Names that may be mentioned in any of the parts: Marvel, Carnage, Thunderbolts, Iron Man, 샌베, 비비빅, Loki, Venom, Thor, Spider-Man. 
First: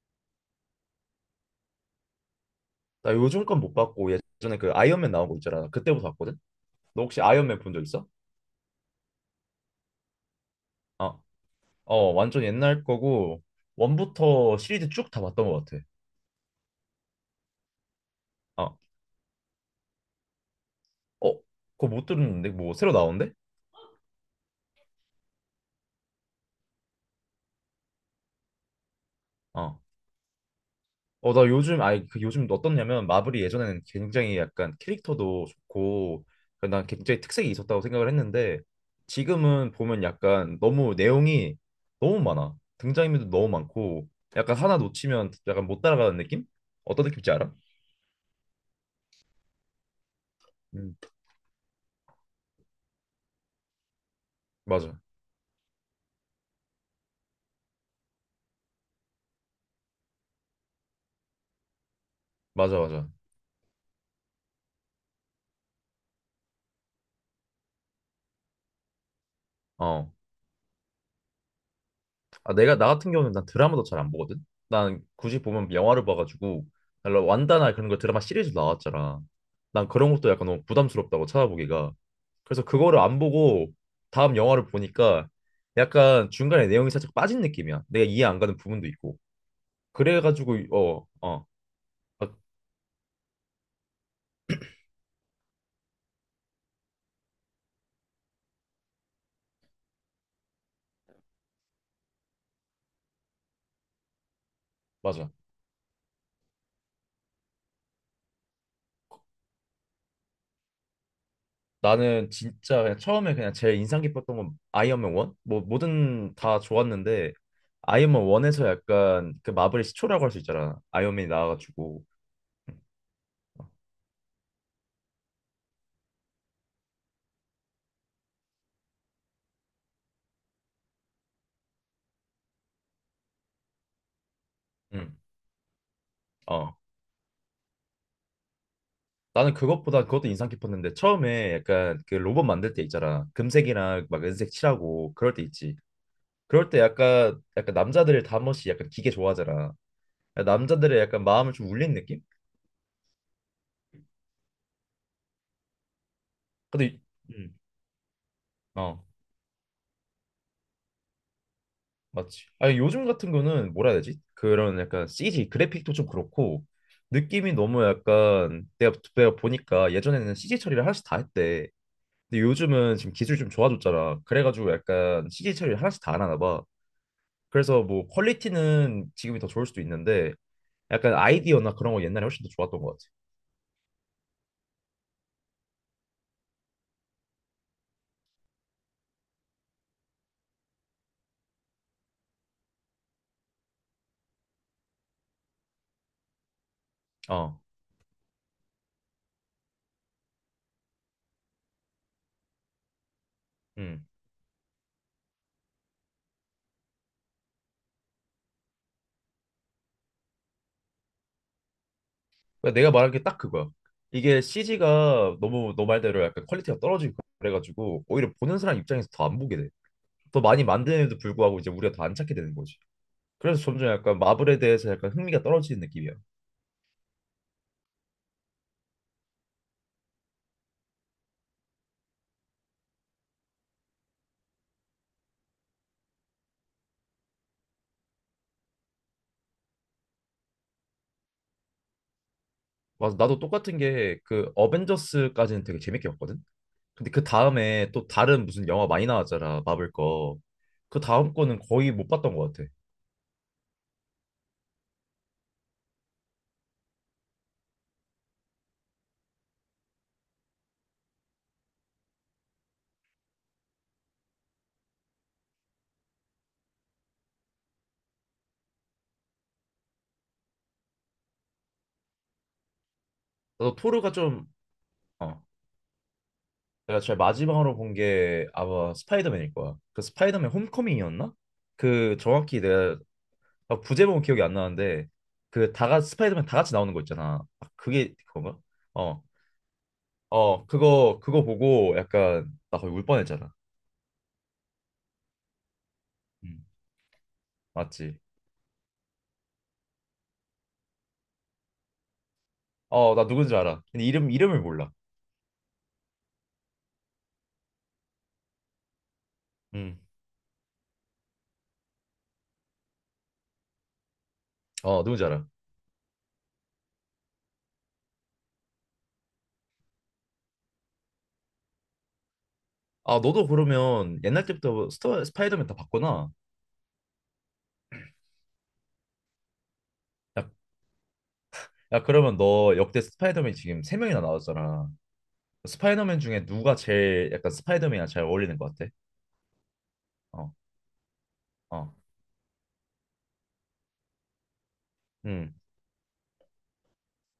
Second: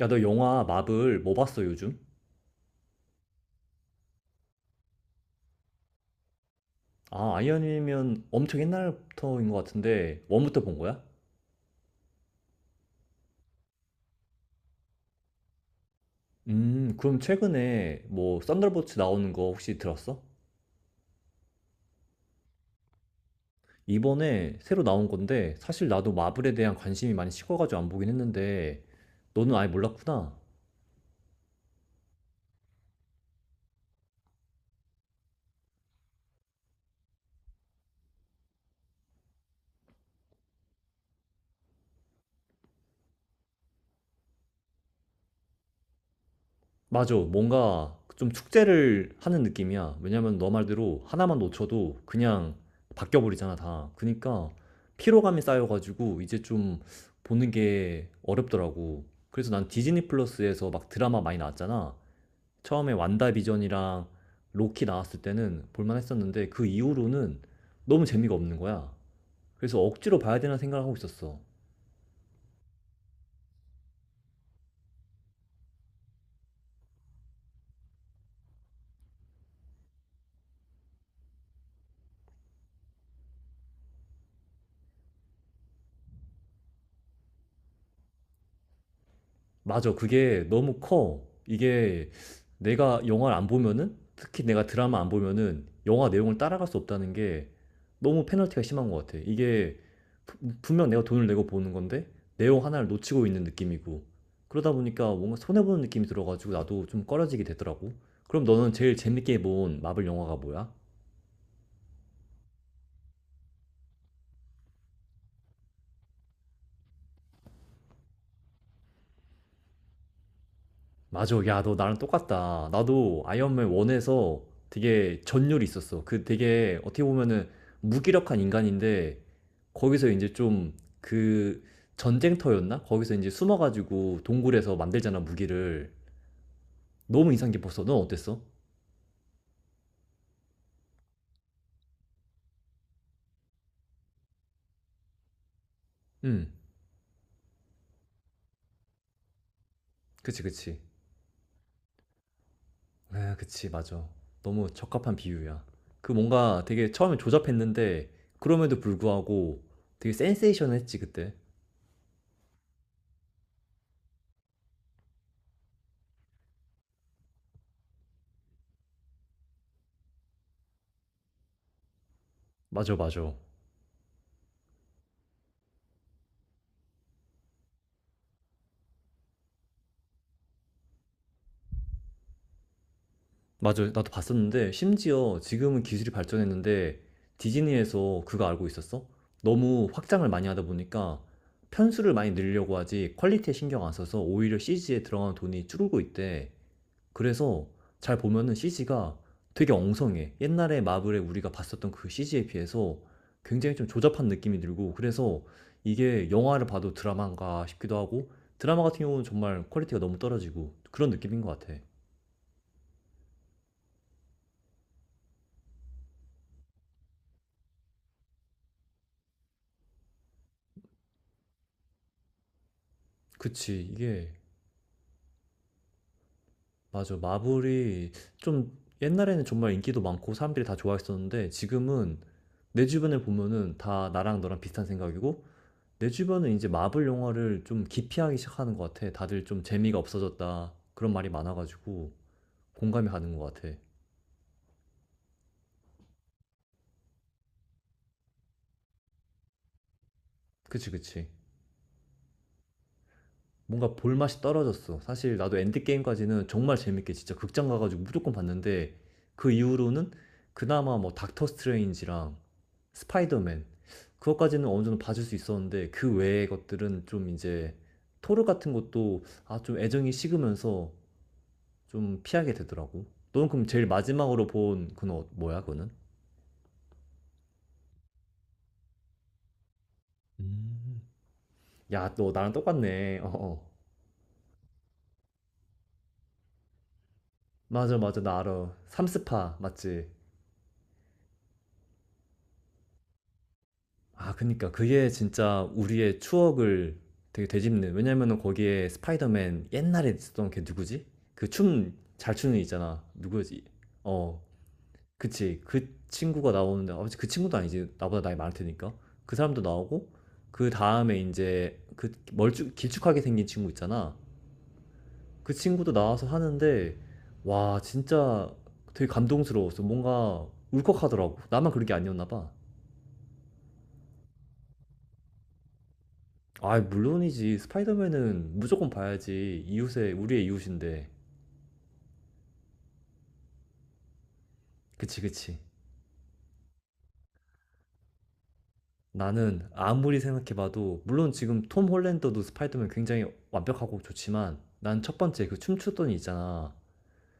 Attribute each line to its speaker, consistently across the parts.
Speaker 1: 야, 너 영화 마블 뭐 봤어, 요즘?
Speaker 2: 나 요즘 건 못 봤고 예전에 그 아이언맨 나온 거 있잖아. 그때부터 봤거든. 너 혹시
Speaker 1: 아,
Speaker 2: 아이언맨 본 적 있어?
Speaker 1: 아이언맨이면 엄청 옛날부터인 것 같은데, 원부터 본 거야?
Speaker 2: 어, 어 완전 옛날 거고 원부터 시리즈 쭉 다 봤던 것 같아.
Speaker 1: 그럼 최근에 뭐,
Speaker 2: 어,
Speaker 1: 썬더볼츠 나오는 거 혹시 들었어?
Speaker 2: 어, 그거 못 들었는데 뭐 새로 나온대?
Speaker 1: 이번에 새로 나온 건데, 사실 나도 마블에 대한 관심이 많이 식어가지고 안 보긴 했는데, 너는 아예
Speaker 2: 어,
Speaker 1: 몰랐구나.
Speaker 2: 어 나 요즘 아니 그 요즘 어떻냐면 마블이 예전에는 굉장히 약간 캐릭터도 좋고 그난 굉장히 특색이 있었다고 생각을 했는데 지금은 보면 약간 너무 내용이 너무 많아. 등장인물도 너무 많고 약간 하나 놓치면 약간 못 따라가는 느낌? 어떤
Speaker 1: 맞아.
Speaker 2: 느낌인지 알아?
Speaker 1: 뭔가 좀 축제를 하는 느낌이야. 왜냐면 너 말대로 하나만 놓쳐도 그냥 바뀌어 버리잖아, 다. 그니까
Speaker 2: 맞아.
Speaker 1: 피로감이 쌓여가지고 이제 좀 보는 게 어렵더라고. 그래서 난 디즈니 플러스에서 막 드라마 많이 나왔잖아.
Speaker 2: 맞아,
Speaker 1: 처음에
Speaker 2: 맞아.
Speaker 1: 완다비전이랑 로키 나왔을 때는 볼만 했었는데 그 이후로는 너무 재미가 없는 거야. 그래서
Speaker 2: 어.
Speaker 1: 억지로 봐야 되나 생각을 하고 있었어.
Speaker 2: 아, 나 같은 경우는 난 드라마도 잘 안 보거든? 난 굳이 보면 영화를 봐가지고, 원 완다나 그런 거 드라마 시리즈 나왔잖아. 난 그런 것도 약간 너무 부담스럽다고 찾아보기가. 그래서 그거를 안 보고 다음 영화를 보니까 약간 중간에 내용이 살짝 빠진 느낌이야. 내가 이해 안 가는 부분도 있고.
Speaker 1: 맞아. 그게
Speaker 2: 그래가지고,
Speaker 1: 너무
Speaker 2: 어,
Speaker 1: 커.
Speaker 2: 어.
Speaker 1: 이게
Speaker 2: 아,
Speaker 1: 내가 영화를 안 보면은, 특히 내가 드라마 안 보면은 영화 내용을 따라갈 수 없다는 게 너무 페널티가 심한 것 같아. 이게 분명 내가 돈을 내고 보는 건데 내용 하나를 놓치고 있는 느낌이고 그러다 보니까
Speaker 2: 맞아.
Speaker 1: 뭔가 손해보는 느낌이 들어가지고 나도 좀 꺼려지게 되더라고. 그럼 너는 제일 재밌게 본 마블 영화가 뭐야?
Speaker 2: 나는 진짜 그냥 처음에 그냥 제일 인상 깊었던 건 아이언맨 1? 뭐든 다 좋았는데 아이언맨 1에서 약간 그 마블의 시초라고 할 수 있잖아. 아이언맨이
Speaker 1: 맞아. 야, 너 나랑
Speaker 2: 나와가지고.
Speaker 1: 똑같다. 나도
Speaker 2: 응.
Speaker 1: 아이언맨 1에서 되게 전율이 있었어. 그 되게 어떻게 보면은 무기력한 인간인데 거기서 이제 좀 그 전쟁터였나? 거기서 이제 숨어가지고 동굴에서
Speaker 2: 응.
Speaker 1: 만들잖아, 무기를.
Speaker 2: 어.
Speaker 1: 너무 인상 깊었어. 넌 어땠어?
Speaker 2: 나는 그것보다 그것도 인상 깊었는데 처음에 약간 그 로봇 만들 때 있잖아. 금색이랑 막 은색 칠하고 그럴 때 있지.
Speaker 1: 응.
Speaker 2: 그럴 때 약간 남자들을 다 한번씩 약간 기계 좋아하잖아.
Speaker 1: 그치, 그치.
Speaker 2: 남자들의 약간 마음을 좀 울린 느낌?
Speaker 1: 아, 그치, 맞아. 너무 적합한 비유야. 그 뭔가
Speaker 2: 근데
Speaker 1: 되게
Speaker 2: 이-
Speaker 1: 처음에
Speaker 2: 음.
Speaker 1: 조잡했는데 그럼에도
Speaker 2: 어.
Speaker 1: 불구하고 되게 센세이션했지, 그때.
Speaker 2: 맞지. 아니 요즘 같은 거는 뭐라 해야 되지? 그런 약간 CG 그래픽도 좀 그렇고 느낌이 너무 약간 내가 보니까 예전에는 CG 처리를 하나씩 다 했대. 근데
Speaker 1: 맞아,
Speaker 2: 요즘은 지금
Speaker 1: 맞아.
Speaker 2: 기술이 좀 좋아졌잖아. 그래가지고 약간 CG 처리를 하나씩 다 안 하나 봐. 그래서 뭐 퀄리티는 지금이 더 좋을 수도 있는데 약간 아이디어나 그런 거 옛날에 훨씬 더 좋았던 것
Speaker 1: 맞아요. 나도 봤었는데 심지어 지금은 기술이 발전했는데 디즈니에서 그거 알고 있었어? 너무 확장을 많이 하다 보니까 편수를 많이 늘려고 하지 퀄리티에 신경 안 써서 오히려 CG에 들어가는 돈이 줄고 있대.
Speaker 2: 같아. 어,
Speaker 1: 그래서 잘 보면은 CG가 되게 엉성해. 옛날에 마블에 우리가 봤었던 그 CG에 비해서 굉장히 좀
Speaker 2: 음.
Speaker 1: 조잡한 느낌이 들고 그래서 이게 영화를 봐도 드라마인가 싶기도 하고 드라마 같은 경우는 정말 퀄리티가 너무 떨어지고 그런 느낌인 것 같아.
Speaker 2: 그러니까 내가 말한 게 딱 그거야. 이게 CG가 너무 너 말대로 약간 퀄리티가 떨어지고 그래가지고 오히려 보는 사람 입장에서 더 안 보게 돼. 더 많이 만드는데도 불구하고 이제 우리가 더 안 찾게 되는 거지. 그래서
Speaker 1: 그치.
Speaker 2: 점점 약간
Speaker 1: 이게
Speaker 2: 마블에 대해서 약간 흥미가 떨어지는 느낌이야.
Speaker 1: 맞아. 마블이 좀 옛날에는 정말 인기도 많고 사람들이 다 좋아했었는데 지금은 내 주변을 보면은 다 나랑 너랑 비슷한 생각이고 내 주변은 이제 마블 영화를 좀 기피하기 시작하는 것 같아. 다들 좀 재미가 없어졌다. 그런 말이 많아가지고 공감이
Speaker 2: 맞아,
Speaker 1: 가는
Speaker 2: 나도
Speaker 1: 것 같아.
Speaker 2: 똑같은 게 그 어벤져스까지는 되게 재밌게 봤거든. 근데 그 다음에 또 다른 무슨 영화 많이 나왔잖아, 마블 거.
Speaker 1: 그치,
Speaker 2: 그
Speaker 1: 그치.
Speaker 2: 다음 거는 거의 못 봤던 것 같아.
Speaker 1: 뭔가 볼 맛이 떨어졌어. 사실 나도 엔드게임까지는 정말 재밌게 진짜 극장 가가지고 무조건 봤는데 그 이후로는 그나마 뭐 닥터 스트레인지랑 스파이더맨 그것까지는 어느 정도 봐줄 수 있었는데 그 외의 것들은 좀 이제 토르 같은 것도 아 좀 애정이 식으면서 좀 피하게 되더라고. 너는 그럼
Speaker 2: 나도
Speaker 1: 제일
Speaker 2: 토르가 좀,
Speaker 1: 마지막으로 본 그건
Speaker 2: 어,
Speaker 1: 뭐야 그거는?
Speaker 2: 내가 제일 마지막으로 본 게 아마 스파이더맨일 거야. 그 스파이더맨
Speaker 1: 음.
Speaker 2: 홈커밍이었나?
Speaker 1: 야,
Speaker 2: 그
Speaker 1: 너 나랑
Speaker 2: 정확히 내가
Speaker 1: 똑같네. 어, 어.
Speaker 2: 아, 부제목은 기억이 안 나는데 그 다 같이 스파이더맨 다 같이 나오는 거 있잖아. 아,
Speaker 1: 맞아,
Speaker 2: 그게
Speaker 1: 맞아, 나
Speaker 2: 그건가?
Speaker 1: 알아.
Speaker 2: 어,
Speaker 1: 삼스파, 맞지?
Speaker 2: 어, 그거, 그거 보고 약간, 나 거의 울 뻔했잖아.
Speaker 1: 아 그니까 그게 진짜 우리의
Speaker 2: 음.
Speaker 1: 추억을 되게 되짚는
Speaker 2: 맞지?
Speaker 1: 왜냐면은 거기에 스파이더맨 옛날에 있었던 걔 누구지? 그 춤 잘 추는 애 있잖아.
Speaker 2: 어, 나 누군지
Speaker 1: 누구지?
Speaker 2: 알아. 근데 이름,
Speaker 1: 어.
Speaker 2: 이름을 몰라.
Speaker 1: 그치. 그 친구가 나오는데 아, 그 친구도 아니지. 나보다 나이 많을 테니까. 그 사람도
Speaker 2: 음.
Speaker 1: 나오고 그 다음에 이제 그 멀쭉 길쭉하게 생긴 친구 있잖아.
Speaker 2: 어, 누군지 알아.
Speaker 1: 그 친구도 나와서 하는데 와 진짜 되게 감동스러웠어. 뭔가 울컥하더라고. 나만 그런 게 아니었나 봐.
Speaker 2: 아, 너도 그러면 옛날 때부터 스파이더맨 다 봤구나.
Speaker 1: 아, 물론이지. 스파이더맨은 무조건 봐야지. 이웃의, 우리의
Speaker 2: 야,
Speaker 1: 이웃인데.
Speaker 2: 야, 그러면 너 역대 스파이더맨 지금 세 명이나 나왔잖아.
Speaker 1: 그치, 그치.
Speaker 2: 스파이더맨 중에 누가 제일 약간 스파이더맨이랑 잘 어울리는 것 같아?
Speaker 1: 나는 아무리
Speaker 2: 어,
Speaker 1: 생각해봐도, 물론 지금 톰
Speaker 2: 어,
Speaker 1: 홀랜더도 스파이더맨 굉장히 완벽하고 좋지만, 난 첫 번째
Speaker 2: 음,
Speaker 1: 그 춤추던 이 있잖아.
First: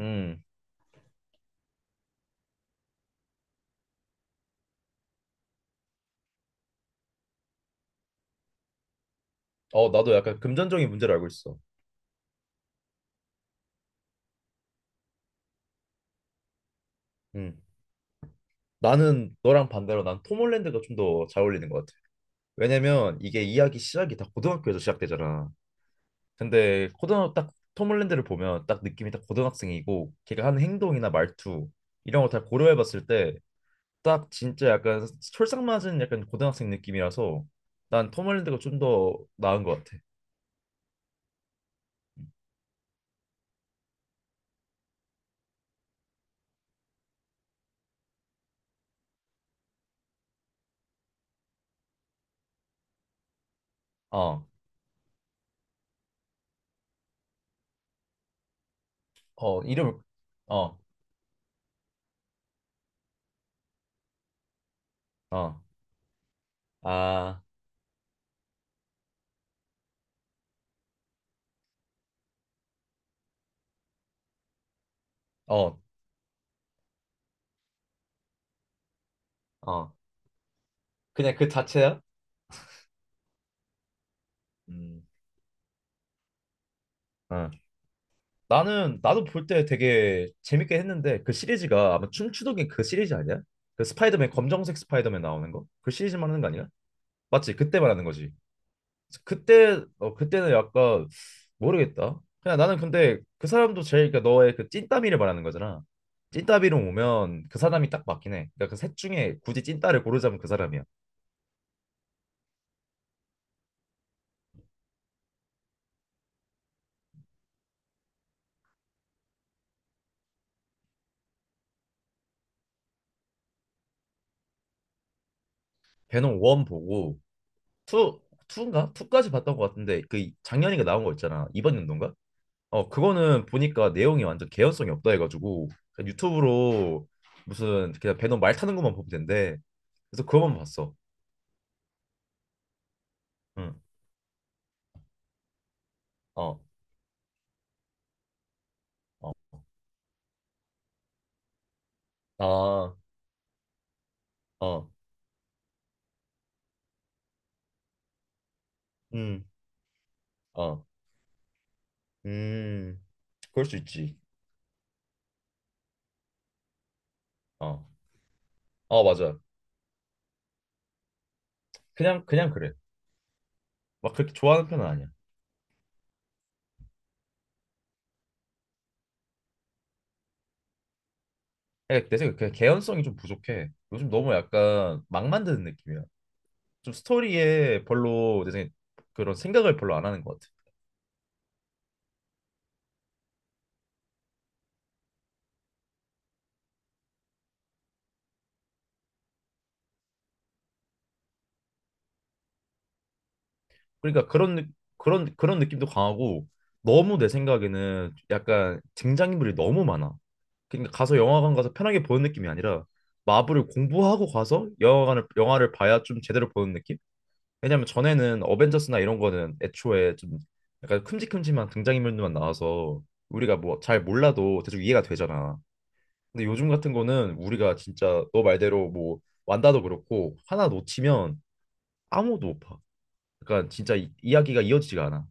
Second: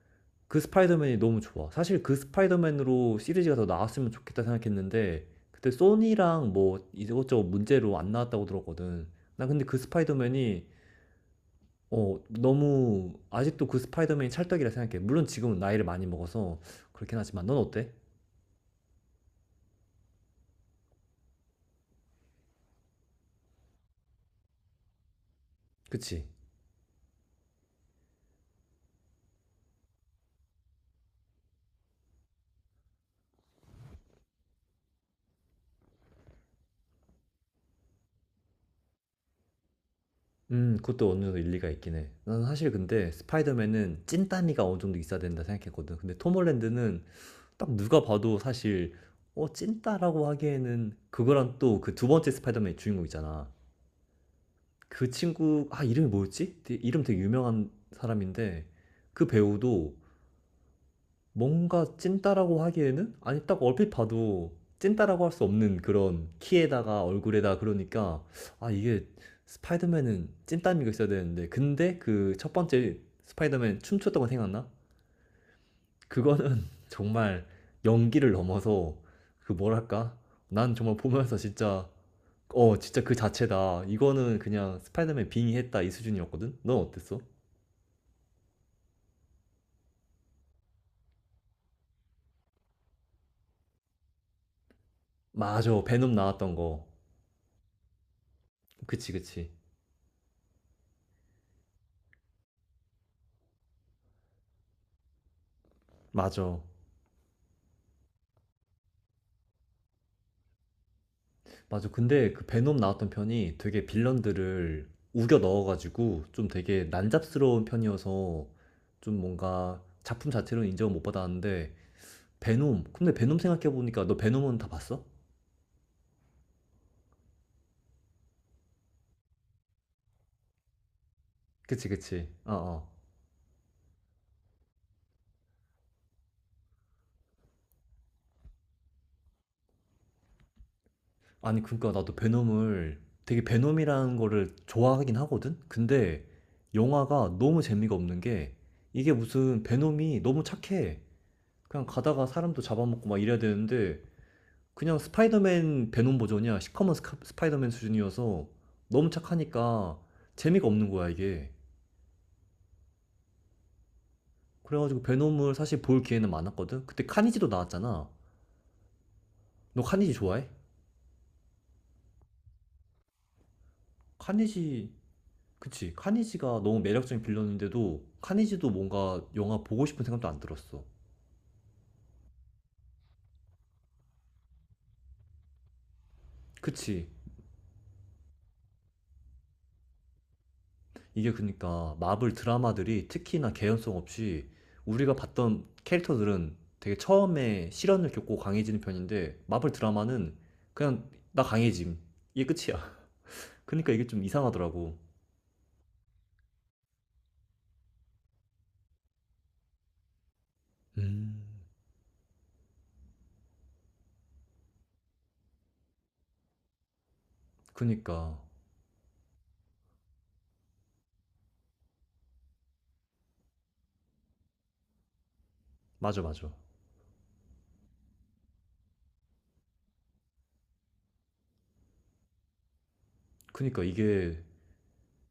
Speaker 2: 음.
Speaker 1: 그 스파이더맨이 너무 좋아. 사실 그 스파이더맨으로 시리즈가 더 나왔으면 좋겠다 생각했는데, 그때 소니랑 뭐 이것저것 문제로 안 나왔다고 들었거든. 나 근데 그
Speaker 2: 어, 나도 약간
Speaker 1: 스파이더맨이
Speaker 2: 금전적인 문제를 알고 있어.
Speaker 1: 어 너무 아직도 그 스파이더맨이 찰떡이라 생각해. 물론 지금은 나이를 많이 먹어서 그렇긴 하지만 넌
Speaker 2: 음.
Speaker 1: 어때?
Speaker 2: 나는 너랑 반대로 난 톰 홀랜드가 좀 더 잘 어울리는 것 같아. 왜냐면 이게 이야기 시작이 다 고등학교에서 시작되잖아.
Speaker 1: 그치?
Speaker 2: 근데 고등학교 딱 톰홀랜드를 보면 딱 느낌이 딱 고등학생이고 걔가 하는 행동이나 말투 이런 거 다 고려해봤을 때 딱 진짜 약간 솔상맞은 약간 고등학생 느낌이라서 난 톰홀랜드가 좀 더 나은 것 같아.
Speaker 1: 그것도 어느 정도 일리가 있긴 해. 나는 사실 근데 스파이더맨은 찐따미가 어느 정도 있어야 된다 생각했거든. 근데 톰 홀랜드는 딱 누가 봐도 사실 어 찐따라고 하기에는 그거랑 또 그 두 번째 스파이더맨 주인공 있잖아.
Speaker 2: 어,
Speaker 1: 그 친구 아 이름이 뭐였지? 이름 되게 유명한 사람인데 그
Speaker 2: 어
Speaker 1: 배우도
Speaker 2: 이름 어,
Speaker 1: 뭔가 찐따라고 하기에는 아니 딱 얼핏 봐도 찐따라고 할 수
Speaker 2: 어,
Speaker 1: 없는 그런 키에다가
Speaker 2: 아,
Speaker 1: 얼굴에다 그러니까 아 이게 스파이더맨은 찐따미가 있어야 되는데 근데 그 첫 번째 스파이더맨 춤췄던 거 생각나?
Speaker 2: 어,
Speaker 1: 그거는 정말 연기를 넘어서 그
Speaker 2: 어
Speaker 1: 뭐랄까? 난 정말
Speaker 2: 그냥
Speaker 1: 보면서
Speaker 2: 그
Speaker 1: 진짜
Speaker 2: 자체야?
Speaker 1: 어 진짜 그 자체다 이거는 그냥
Speaker 2: 음,
Speaker 1: 스파이더맨 빙의했다 이 수준이었거든? 넌 어땠어?
Speaker 2: 어. 나는 나도 볼 때 되게 재밌게 했는데 그 시리즈가 아마 춤추도긴 그 시리즈 아니야? 그 스파이더맨 검정색 스파이더맨 나오는 거?
Speaker 1: 맞아
Speaker 2: 그
Speaker 1: 베놈
Speaker 2: 시리즈 말하는 거
Speaker 1: 나왔던
Speaker 2: 아니야?
Speaker 1: 거
Speaker 2: 맞지? 그때 말하는 거지.
Speaker 1: 그치 그치
Speaker 2: 그때 어 그때는 약간 모르겠다. 그냥 나는 근데 그 사람도 제일 그러니까 너의 그 찐따비를 말하는 거잖아.
Speaker 1: 맞아,
Speaker 2: 찐따비로 오면 그 사람이 딱 맞긴 해. 그러니까 그 셋 중에 굳이 찐따를 고르자면 그 사람이야.
Speaker 1: 맞아. 근데 그 베놈 나왔던 편이 되게 빌런들을 우겨 넣어가지고 좀 되게 난잡스러운 편이어서 좀 뭔가 작품 자체로는 인정을 못 받았는데 베놈. 근데 베놈 생각해보니까 너 베놈은 다 봤어?
Speaker 2: 배는원 보고 투 투인가? 투까지 봤던 것 같은데 그 작년인가 나온 거 있잖아. 이번
Speaker 1: 그치,
Speaker 2: 연도인가?
Speaker 1: 그치. 어,
Speaker 2: 어,
Speaker 1: 어.
Speaker 2: 그거는 보니까 내용이 완전 개연성이 없다 해가지고 그냥 유튜브로 무슨 그냥 배너 말 타는 것만 보면 된대. 그래서 그거만 봤어.
Speaker 1: 아니, 그러니까 나도 베놈을 되게
Speaker 2: 응.
Speaker 1: 베놈이라는 거를 좋아하긴 하거든? 근데
Speaker 2: 어.
Speaker 1: 영화가 너무 재미가 없는 게 이게
Speaker 2: 어.
Speaker 1: 무슨 베놈이 너무 착해. 그냥 가다가 사람도
Speaker 2: 아.
Speaker 1: 잡아먹고 막 이래야 되는데
Speaker 2: 어.
Speaker 1: 그냥 스파이더맨 베놈 버전이야. 시커먼 스파이더맨 수준이어서 너무
Speaker 2: 음.
Speaker 1: 착하니까 재미가
Speaker 2: 어.
Speaker 1: 없는 거야, 이게.
Speaker 2: 음. 그럴 수 있지.
Speaker 1: 그래가지고 베놈을 사실 볼 기회는 많았거든? 그때 카니지도
Speaker 2: 어.
Speaker 1: 나왔잖아.
Speaker 2: 어, 맞아.
Speaker 1: 너 카니지 좋아해?
Speaker 2: 그냥 그냥 그래. 막 그렇게 좋아하는 편은
Speaker 1: 카니지,
Speaker 2: 아니야.
Speaker 1: 그치. 카니지가 너무 매력적인 빌런인데도 카니지도 뭔가 영화 보고 싶은 생각도 안 들었어.
Speaker 2: 그냥 내 생각에 그냥 개연성이 좀 부족해. 요즘 너무 약간 막 만드는 느낌이야. 좀
Speaker 1: 그치.
Speaker 2: 스토리에 별로 내 생각에 그런 생각을 별로 안 하는 것 같아.
Speaker 1: 이게 그러니까 마블 드라마들이 특히나 개연성 없이 우리가 봤던 캐릭터들은 되게 처음에 시련을 겪고 강해지는 편인데 마블 드라마는 그냥 나 강해짐 이게 끝이야. 그러니까 이게 좀
Speaker 2: 그러니까 그런 느-
Speaker 1: 이상하더라고.
Speaker 2: 그런 그런 느낌도 강하고 너무 내 생각에는 약간 등장인물이 너무 많아. 그러니까 가서
Speaker 1: 음.
Speaker 2: 영화관 가서 편하게 보는 느낌이 아니라 마블을 공부하고 가서 영화관을 영화를 봐야 좀 제대로 보는 느낌? 왜냐면
Speaker 1: 그니까
Speaker 2: 전에는 어벤져스나 이런 거는 애초에 좀 약간 큼직큼직한 등장인물들만 나와서 우리가 뭐 잘 몰라도 대충 이해가 되잖아.
Speaker 1: 맞아,
Speaker 2: 근데
Speaker 1: 맞아.
Speaker 2: 요즘 같은 거는 우리가 진짜 너 말대로 뭐 완다도 그렇고 하나 놓치면 아무도 못 봐. 그러니까
Speaker 1: 그니까
Speaker 2: 진짜 이,
Speaker 1: 이게
Speaker 2: 이야기가 이어지지가 않아.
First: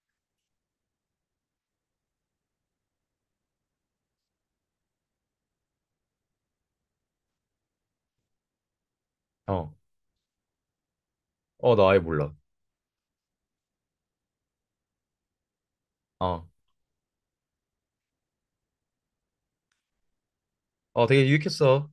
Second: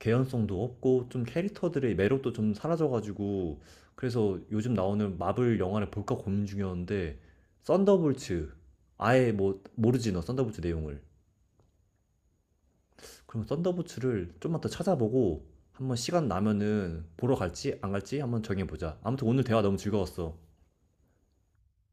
Speaker 1: 개연성도 없고 좀 캐릭터들의 매력도 좀 사라져가지고 그래서 요즘 나오는 마블 영화를 볼까 고민 중이었는데 썬더볼츠 아예 뭐
Speaker 2: 어.
Speaker 1: 모르지 너 썬더볼츠 내용을
Speaker 2: 어, 나 아예 몰라.
Speaker 1: 그럼 썬더부츠를 좀만 더 찾아보고 한번 시간
Speaker 2: 어,
Speaker 1: 나면은 보러 갈지 안 갈지 한번 정해보자. 아무튼 오늘 대화 너무 즐거웠어.
Speaker 2: 어, 되게 유익했어.